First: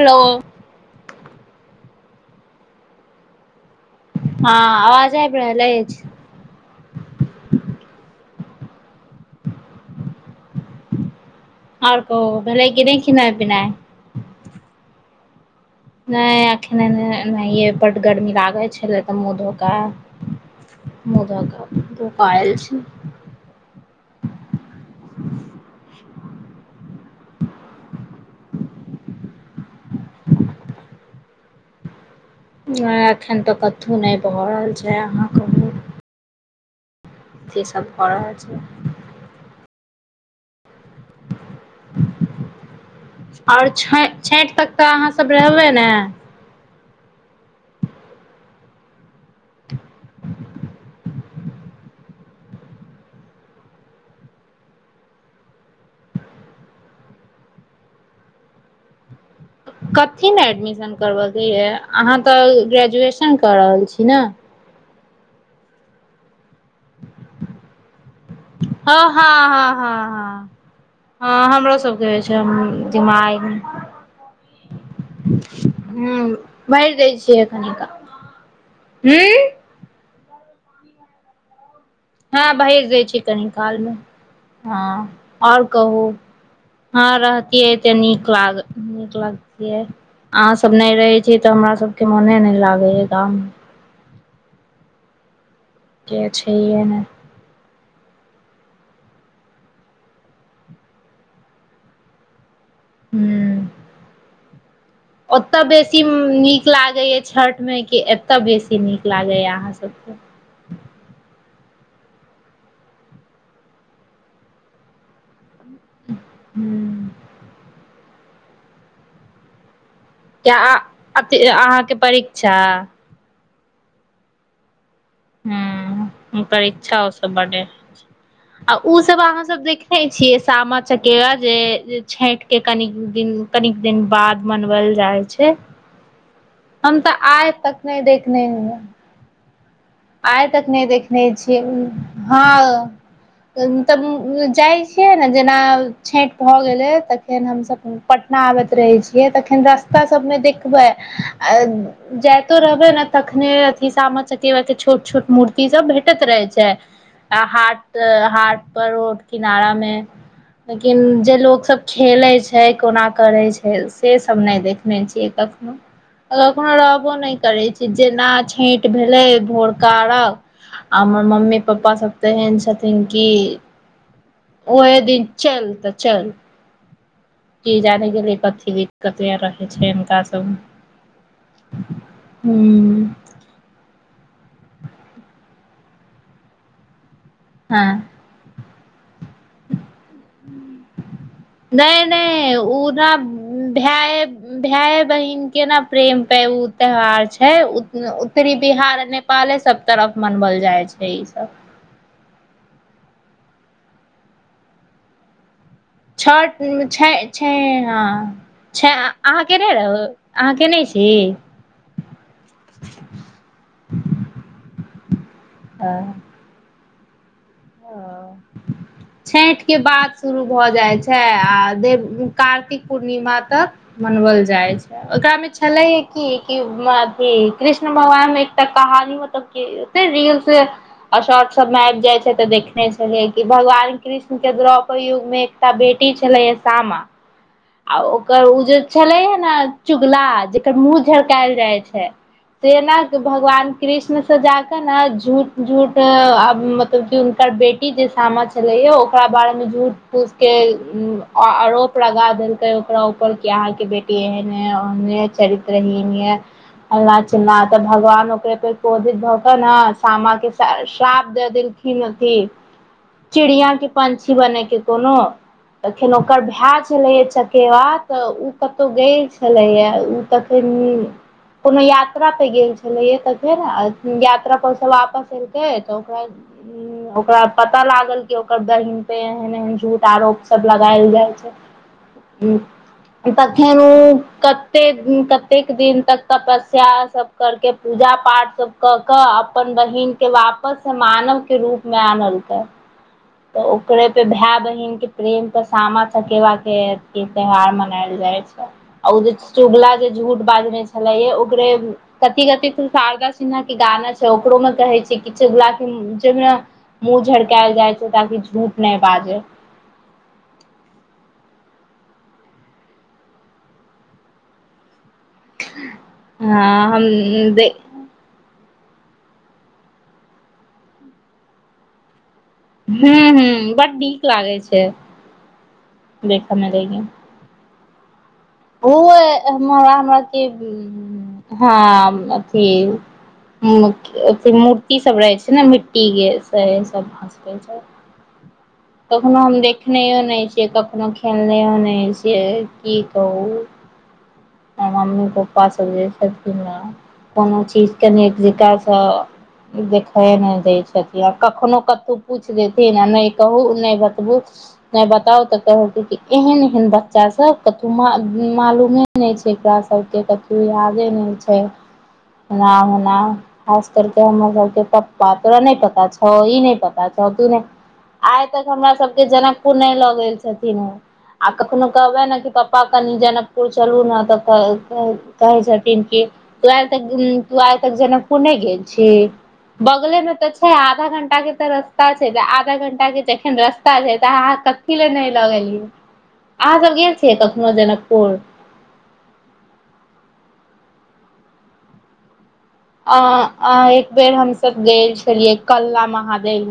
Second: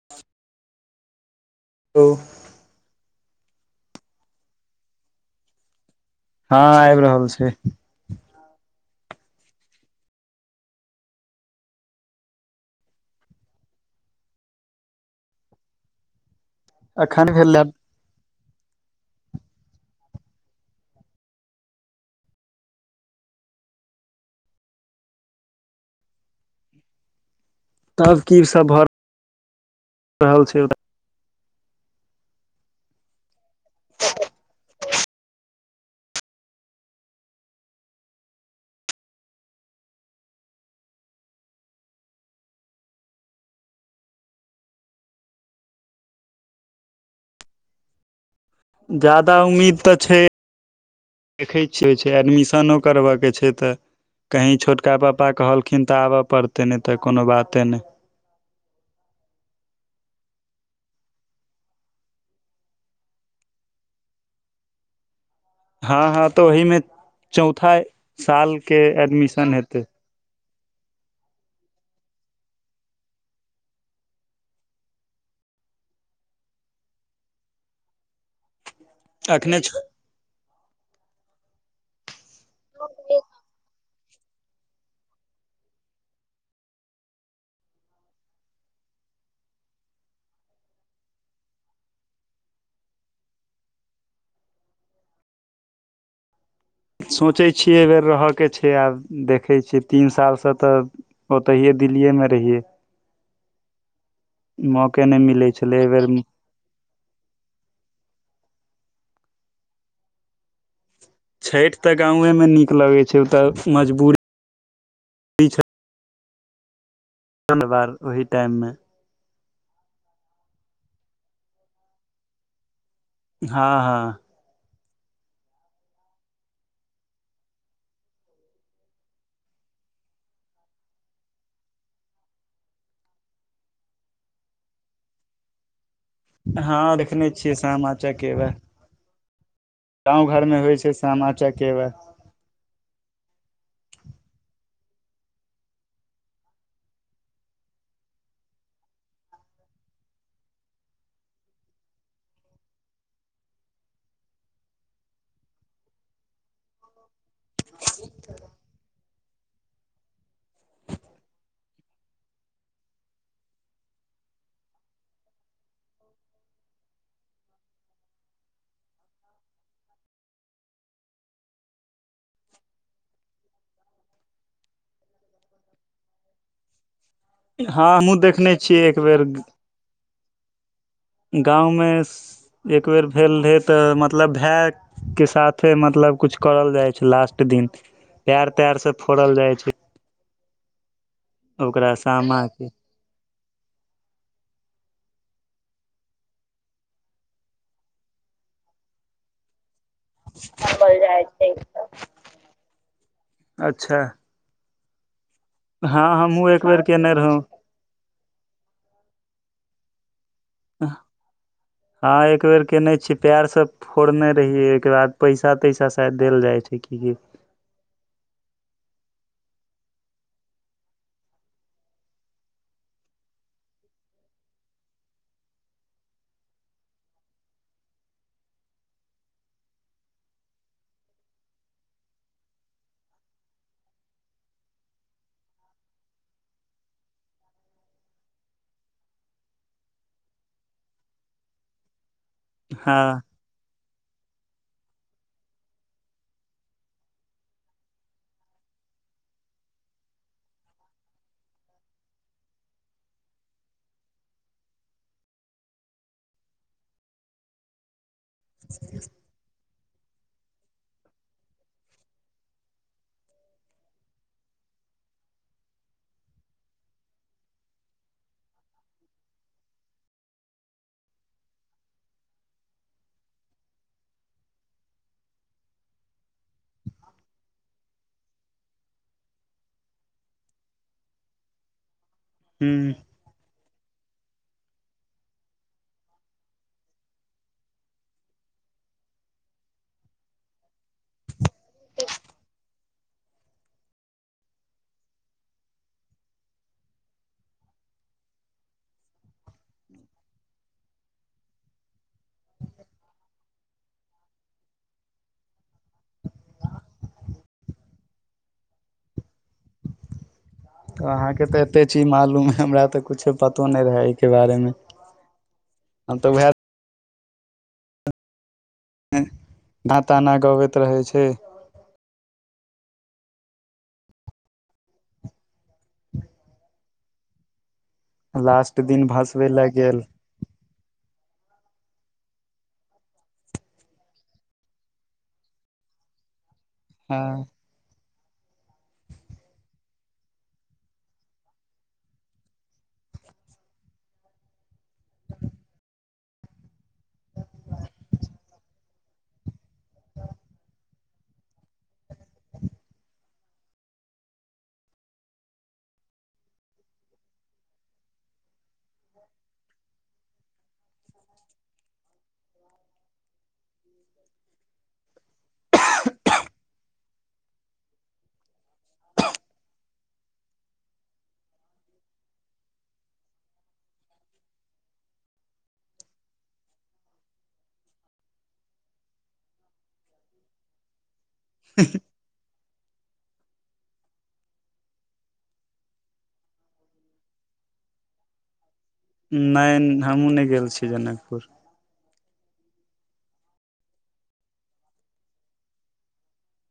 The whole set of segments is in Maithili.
हेलो त हँ आवाज आयब रहल अछि हँ आबि रहल छै आओर कहू भेलै कि नय खेनाय पिनाय नय अखन एखन ए भेल ए बड गरमी लागल छलै तऽ मुँह धोकऽ मुदा धो कऽ आयल छी तब की सब भऽ रहल छै नय एखन त कथु नय भऽ रहल छै अहां कहु करि सब भऽ रहल छै [inaudible] आओर [unintelligible] छठि तक तऽ अहाँ सब रहबै ने जदा उम्मीद तऽ छै देखै छियै छै एडमिशनो करबयके छै तऽ कहीँ छोटका पप्पा कहलखिन तऽ आबऽ पड़तै नय तऽ कोनो बाते नय कथी मे एडमिशन करब के यऽ अहाँ तऽ ग्रेजुएशन कऽ रहल छी ने हँ हँ तऽ ओहि मे चौथा साल के हँ हँ एडमिशन हँ हेतै हँ हँ हँ हमरो सबके हो छै दिमाग हूं बाइज दै छियै कनिका अखने छ [inaudible] हँ भेज दय छी कनि काल मे हँ आओर कहू हँ रहतियए तऽ नीक लाग नीक लागतियै अहाँ सब नय रहै छी तऽ हमरा सबके मोने नय लागे य गांव मे कियो छै हे नय सोचै छियै एहि बेेर रहऽ के छै आब देखै छियै तीन सालसँ तऽ ओतहिये दिल्लीेये मे रहिये हूँ मौके नय ओत बेसी नी नीक लागैय छठ मे कि एत बेसी नीक लागैय अहाँ सबके छैठ तऽ गांवे में नीक लगे छै उतऽ मजबूरी छै [inaudible] [unintelligible] बार ओहि टाइम मे किया अहा अथि अहाँके परीक्षा हँ हँ ह ओकर इच्छा हो सब बढ़े [inaudible] आ ओ सब अहाँ सब देखने छियै सामा चकेवा जे छैठ के कन दिन कनिक दिन बाद मनवल जाइ छै हँ हम तऽ देखने आइ छियै तक सामा नहि चकेवा देखने हेबै गाँंव घर यइ मे तक होइ नै छै देखने सामा छियैउ चकेवा हँ तब जाइ छियै ने जेना छैट‌ भऽ गेलै त फेन हमसभ पटना आबैत रहै छियै तखन रास्ता सबमे देखबै जयत रहबै ने तखने अथी सामा चकेबा क छोट छोट मूर्ति सब भेटत रहै छै आ हाट हाट पर रोड किनारा मे लेकिन जे लोग सब खेले छै कोना करे छै से सब नै देखने छीयै कखनो कखनो रहबो नै करे छी जेना छैट भेलै भोर कारक आ हमर मम्मी पप्पा सब तऽ तेहेन छथिन कि ओए दिन चलतऽ चल की हँ जाने हमहुँ गेल देखने कथी छियै एक बेर दिक्कत रहै छै हुनका सब गाँवमे हूँ एकबेर भेल रहै त मतलब भै के साथे मतलब कुछ करल जाय छै लास्ट दिन। पैर-तैर से फोड़ल जाइ छै। ओकरा नै-नै सामा के उ ना भाए भेए बहिन के ने प्रेम पे उ त्यौहार छै उत्तरी बिहार नेपाले सब तरफ मनाओल जाय बोल छै जाइ ई सब अच्छा हँ हमहुँ छठ एक बेर छै केने रहौ छै हँ छै आ अहाँ के नै रहो, अहाँ केने छी? हां एकबेर कैने छीयै, पैर सब फोड़ने रहियै ओय के बाद पैसा-तैसा शायद देल जाय छै कि हां। [inaudible] छैठ के बाद शुरू भ जाइ छै आ दे कार्तिक पूर्णिमा तक मनबल जाय छै। ओकरा में छले यै की की म अथी कृष्ण भगवान में एकटा कहानी मतलब की नै रील्स और शॉर्ट सब में आएब जाइ छै। से तै देखने छलियै कि भगवान कृष्ण के द्रौपर युग में एकटा बेटी छले यै सामा आ ओकर उ जे छले यै नै चुगला जेकर मुंह झरकायल जाय छै। हँ सेना के भग वान कृष्ण से जाका न झूठ झूठ अ अ मतलब की हुनकर बेटी टी जे सामा छले य ओकरा बारे में झूठ-फूस के उम्म अ आरोप लगा देलकै ओकरा ऊपर की अहाँ के बेटी एहेन यै, ओहेन यै, चरित्रहिन यै। फलना चिलना त भगवानो के पे क्रोधित भ के नै सामा के स श्राप दै देलखिन्ह अथि चिड़िया की पंछी बनय के कोनो तखन ओकर भाय छलै यै जे चकेवा त उ कतो गेल छलैया उ तखन कुनु यात्रा पे गेल छलै यै तै फेर अ उम्म यात्रा पर से वापस एलकै तै ओकरा उ ओकरा पता लागल की ओकर बहिन पे एहेन एहेन झूठ आरोप सब लगाएल जाय छै हूँ हुं तखन उ कत्ते उम्म कत्तेक दिन तक तपस्या सब करके पूजा पाठ सब क के अपन बहिन के वापस से मानव के रूप लऽ अनलकै तै ओकरे पे भाय बहिन के प्रेम पे सामा चकेवा के के त्यौहार मनायल जाइ छै उ जे चुगला जे झूठ बाजने छले ओकरे कथि कथि तै शारदा सिन्हा के गाना छै ओकरो मे कहै छै कि चगुला के उ चुगला मुँह झरकायल जाइ छै ताकि झूठ नै बाजे अहाँ के त एते चीज मालूम हे हमरा त कुछो पतो नय रहै ऐ के बारे मे हम तऽ उएह हां हम उम्म देे ना ताना गबति रहै छै हुं हुं बड नीक लागै छै देखऽ मे लेकिन लास्ट दिन ओहो भसबे लए गेल हमरा के हां अथी अथी मूर्ति सब रहै छै नै मिट्टी के सेह से तब हँ हंसबै छै कखनो हम देखनैयौ नै छियै कखनो खेलनियौ नै छियै की त उ ए मम्मी पप्पा सब जे छथिन ने कुनु चीज के निक जेका सऽ देखय नै दै छथि आ कखनो कतो पूछ देथिन आ नै कहू नय बतबू नय बताउ तै कहत की एहेन एहेन बच्चा सब तु मा उम्म मालूमे नै छै एकरा सबके कथु यादे नै छै एना ओना खास करके हमरा सबके पाता तोरा नय पता छौ ई नय पता छौ तू नय आइ तक हमरा सबके जनकपुर नय लऽ गेल छथिन हे आ कखनो कहबै न कि प पा कनी जनकपुर चलू ने तऽ कहै कहै कहै छथीन की तो आय तक उ तू आइ तक जनकपुर नै गेल छी बगले मे तऽ छै आधा घं टा के तऽ रस्ता छै तऽ आधा घंटा के जखन रस्ता छै तै अहाँ कथी ले नै लऽ गेलियै। अहां सब गेल छीयै कखनो जनकपुर नय हम्हु नै गेल छीयै जनकपुर अ अ एक बेर हमसब गेल छलियै कलला महादेव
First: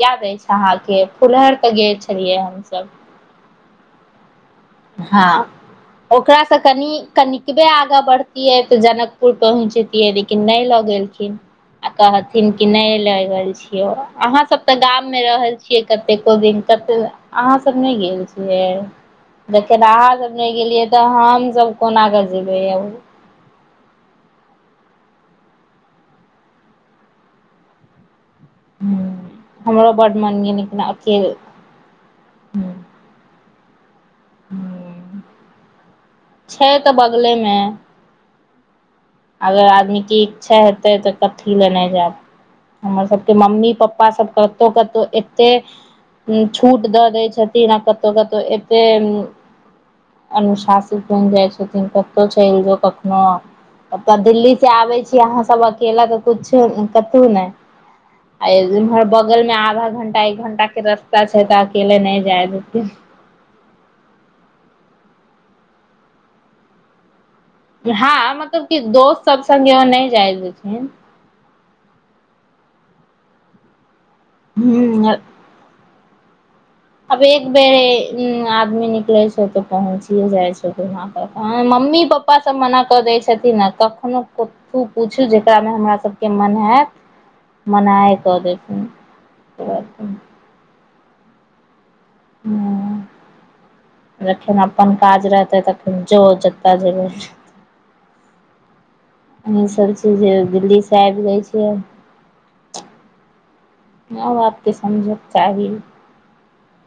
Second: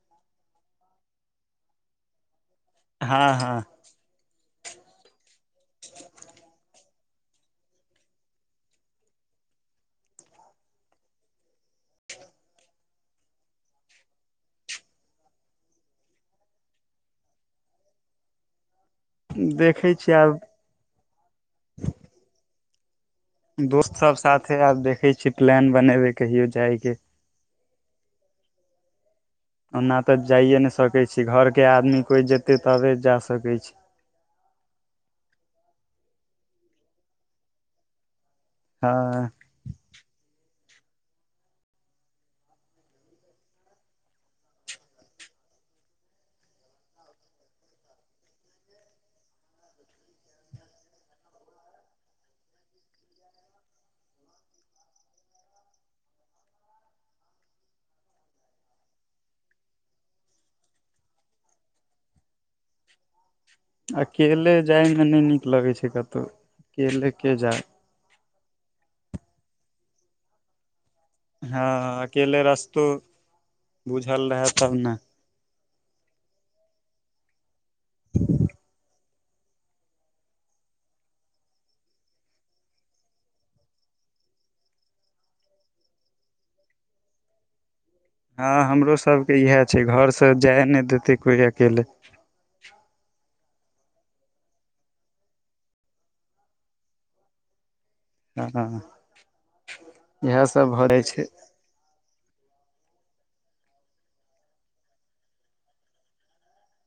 याद अछि अहाँ के फुलहरि तऽ गेल छलियै हमसब हँ हँ हँ ओकरासँ कनि कनिकबे आगा बढ़तियै तऽ जनकपुर पहुँचतियै लेकिन नय लऽ गेलखिन आ कहथिन कि नय लय गेल छियो अहां सब ते गाम मे रहल छी छियै कतेको दिन कतेक अहाँ सब नय गेल छियै देखे देखै अहाँ छियै सब आब नय गेलियै तऽ हम सब कोना के जेबैय दोस्त सब साथे आब देखै छीयै प्लान बनेबे कहियो जाय के हमरो ओना तऽ बड्ड मन गेल जाइए नय लेकिन सकै छी अकेले घरके आदमी कोइ जेतै तबे जा सकै छी [inaudible] छै तऽ बगलेमे हँ अगर आदमीके इच्छा हेतै तऽ कथी लए नै जायब हमर सबके मम्मी पप्पा सब कतौ कतौ एते छूट दऽ दै छथिन आ कतहु कतहु एतेक अनुशासित बैन जाय छथिन कतौ चैल जो कखनो तऽ दिल्ली से आबै छी अहाँ सब अकेला त कछु कतौ नै आ इम्हर बगल में आधा घंटा एक घंटा के रस्ता छै तऽ अकेले नै जाय देते अकेले जायमे नै नीक लगैत् छै कतौ अकेले के जाय हँ मतलब कि दोस्त सब संगे नै जाय देथिन हँ अकेले रस्तो बुझल रहे तब ने अब एक बेरेआदमी निकले छै तो पहुँच मम्मी पप्पा सब मना कऽ दै छथिन ने कखनो खू पूछू जेकरा मे हमरा सबके मन हैत मनायत हँ हमरो सबके इएह छै घरसँ जाय ने देतै कोइ अकेले हॅं जखन अपन काज रहतै तखन जो जतऽ जेबै अहा [unintelligible] सब छी जे दिल्लीसँ आइब जाइ छीयै मे बापके समझके चाही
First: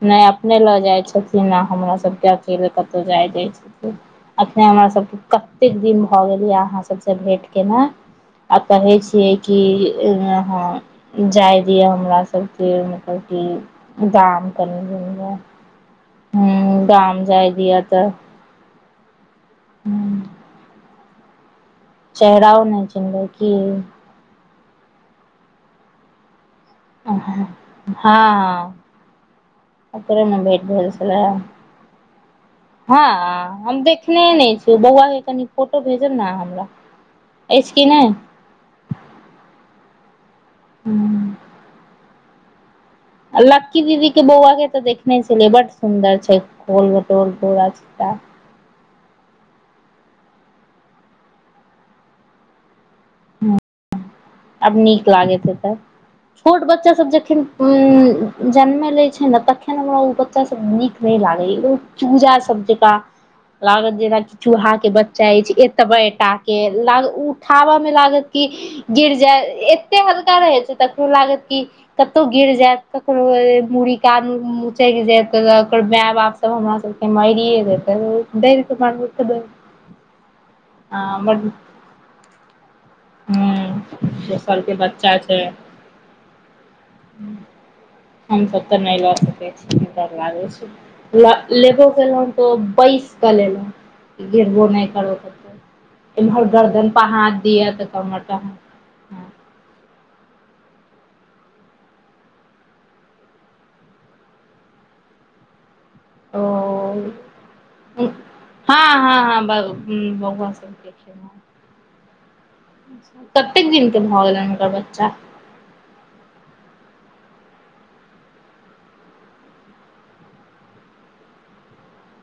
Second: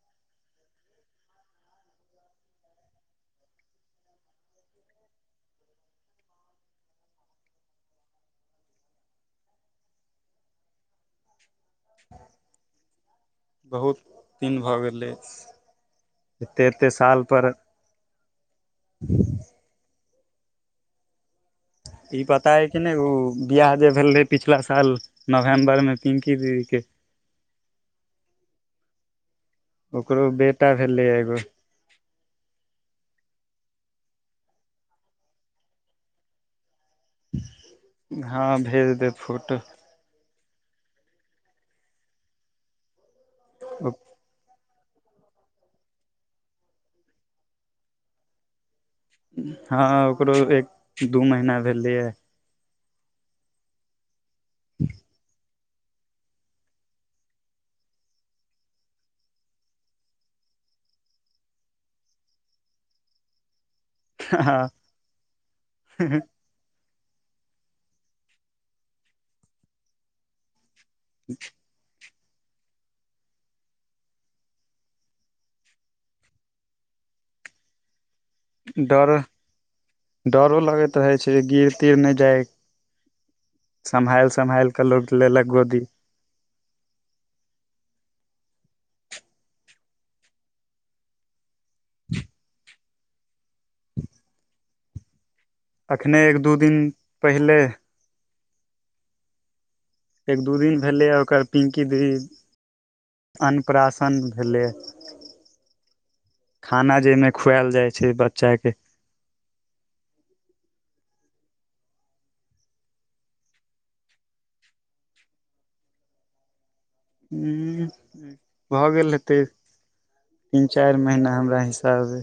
नै अपने लऽ जाइ छथिन ने हमरा सभके अकेले कतौ जाय दय छथिन एखने हमरासके कतेक दिन भऽ गेल यए अहाँसभसँ भेँट केना आ कहै छियै कि ह जाय दिय हमरा सबके मतलब की बहुत गाम दिन भऽ गेलै हु एते एते गाम साल पर जाय दिय तऽ हुॅं ई पता है कि नै उ चिन्हबै की बियाह जे भेल रहै पिछला साल नवम्बरमे पिंकी दीदीके हँ [unintelligible] ओकरो मे भेट बेटा भेल भेलै छले एगो हँ हम देखने नै छी बौआ के कनि फोटो भेजब नऽ आहाॅं हमरा अछि की नै हँ भेज देब फोटो हूँ आ लकी दीदी के बौआ के ते देखने छलियै बड सुंदर छै खोल बटोल गोरा छोटा हँ ओकरो एक दू महीना भेलियै आब नीक लागेतऽ हेते छोर्ट बच्चासभ जखन जन्मलै छै ने तखन हमरा ओ बच्चाभ नीक नै लागै य ओ चूजा सब जका [inaudible] लागत जेनाकि हँ चूहा के बच्चा अछि एतबेटा के ला उठाबऽ मे लागत कि गिर जाय एते हल्का रहै छैय त उ लागत की कतौ गिर जायत ककरो मूड़ी कान मुचैक जायत ओकर माय बाप तब हमरा सबके मारिये देतै हौ बेल डर डरो लगैत रहै छै [unintelligible] गिर तिर नहि जाय हुँ सम्हालि सम्हालि कऽ लोक लेलक गोदी हम सब तऽ नय लऽ सकै छी डर लागे छै लब लेबो केलौं तो बैसि कऽ लेलौं गिरबो नय करल कतौ अखने एक इम्हर दू दिन गर्दन पर हाथ पहिले दिअ तऽ कमर पर हाथ एक दू दिन भेलैये ओकर पिंकी दीदी अन्नप्राशन भेलै ओ खाना जैमे खुएल जाइ छै बच्चा के हँ हँ हँ ब बौआ सब के खियेलौं कतेक दिनके भऽ गेलनि हुनकर बच्चा भऽ गेल हेतै तीन चारि महीना हमरा हिसाबे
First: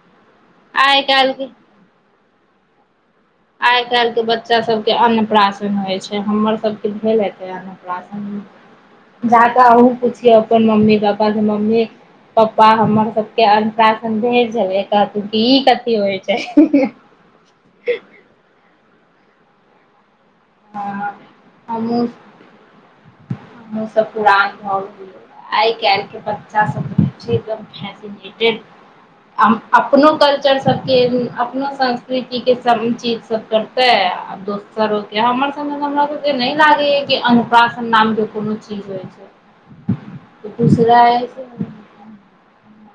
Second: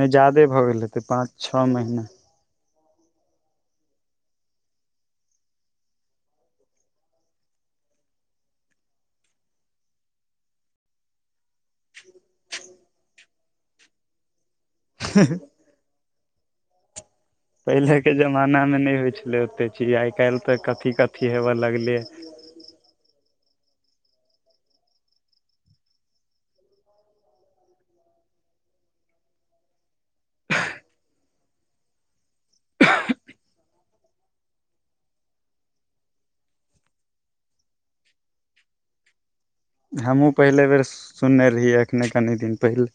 नय जादे भऽ गेल आइ हेतै पाँच काल्हिके छौ महीना आइ काल्हि के बच्चा सब के अन्नप्राशन होय छै हमर सब के भेल हेतै आ [unintelligible] जाकऽ अहुँ पुछियौ अपन मम्मी पप्पा की मम्मी पप्पा हमर सब के अन्नप्राशन भेल छलै कहथू की ई कथी होइ छै पहिलेके जमाना मे नय होइ छलै ओते चीज आइ काल्हि तऽ कथी हँ कथी हेबय लगलै ये हम सब पुरान भऽ गेलियै आइ काल्हि के बच्चा सब छै एकदम फैसिनेटेड आ अपनो कल्चर सबके अपनो संस्कृतिके सब चीज सब करतै दोसरके हमर सब हमरा सब नय लागेये की अन्नप्राशन नाम के कोनो चीज होइ छै हमहुँ पहिले बेर सुनने दूसरा रहियै एखने कनी दिन पहिले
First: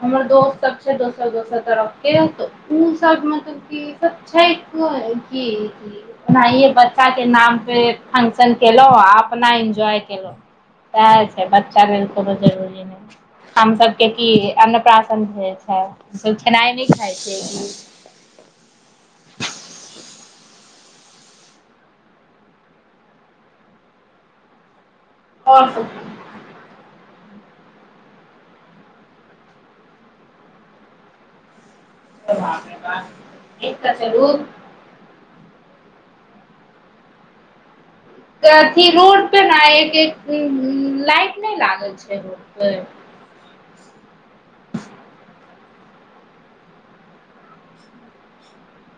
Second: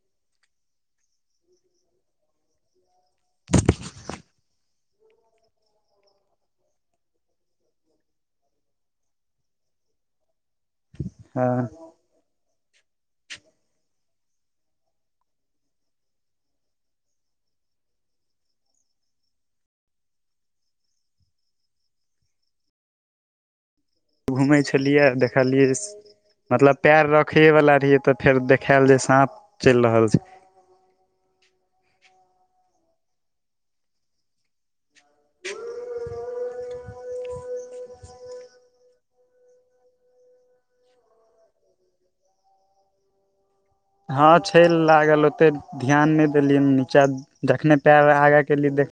हमर दोस्त सब छै दोसर दोसर तरफ के उ सब मतलब की ई सब छै की [unintelligible] ओनाहिये बच्चा के नाम पे फंक्शन केलौं आ अपना एन्जॉय केलौं सैह छै हँ बच्चा लेल कोनो जरूरी नय हम सभके की अन्नप्राशन होइ छै सब खेनाइ नय खाइ छै की घूमै छलियै आ आओर देखलियै सब मतलब पैर रखैए वाला रहियै तऽ फेर देखायल जे साँप चलि रहल छै। एक कते रू [unintelligible] [inaudible] तऽ अथी रोड पे [unintelligible] ने एक लाइट नय लागल छै रोड पे हँ छै लागल ओते ध्यान नय देलियै नीचा जखने पैर आगाँ केलियै देख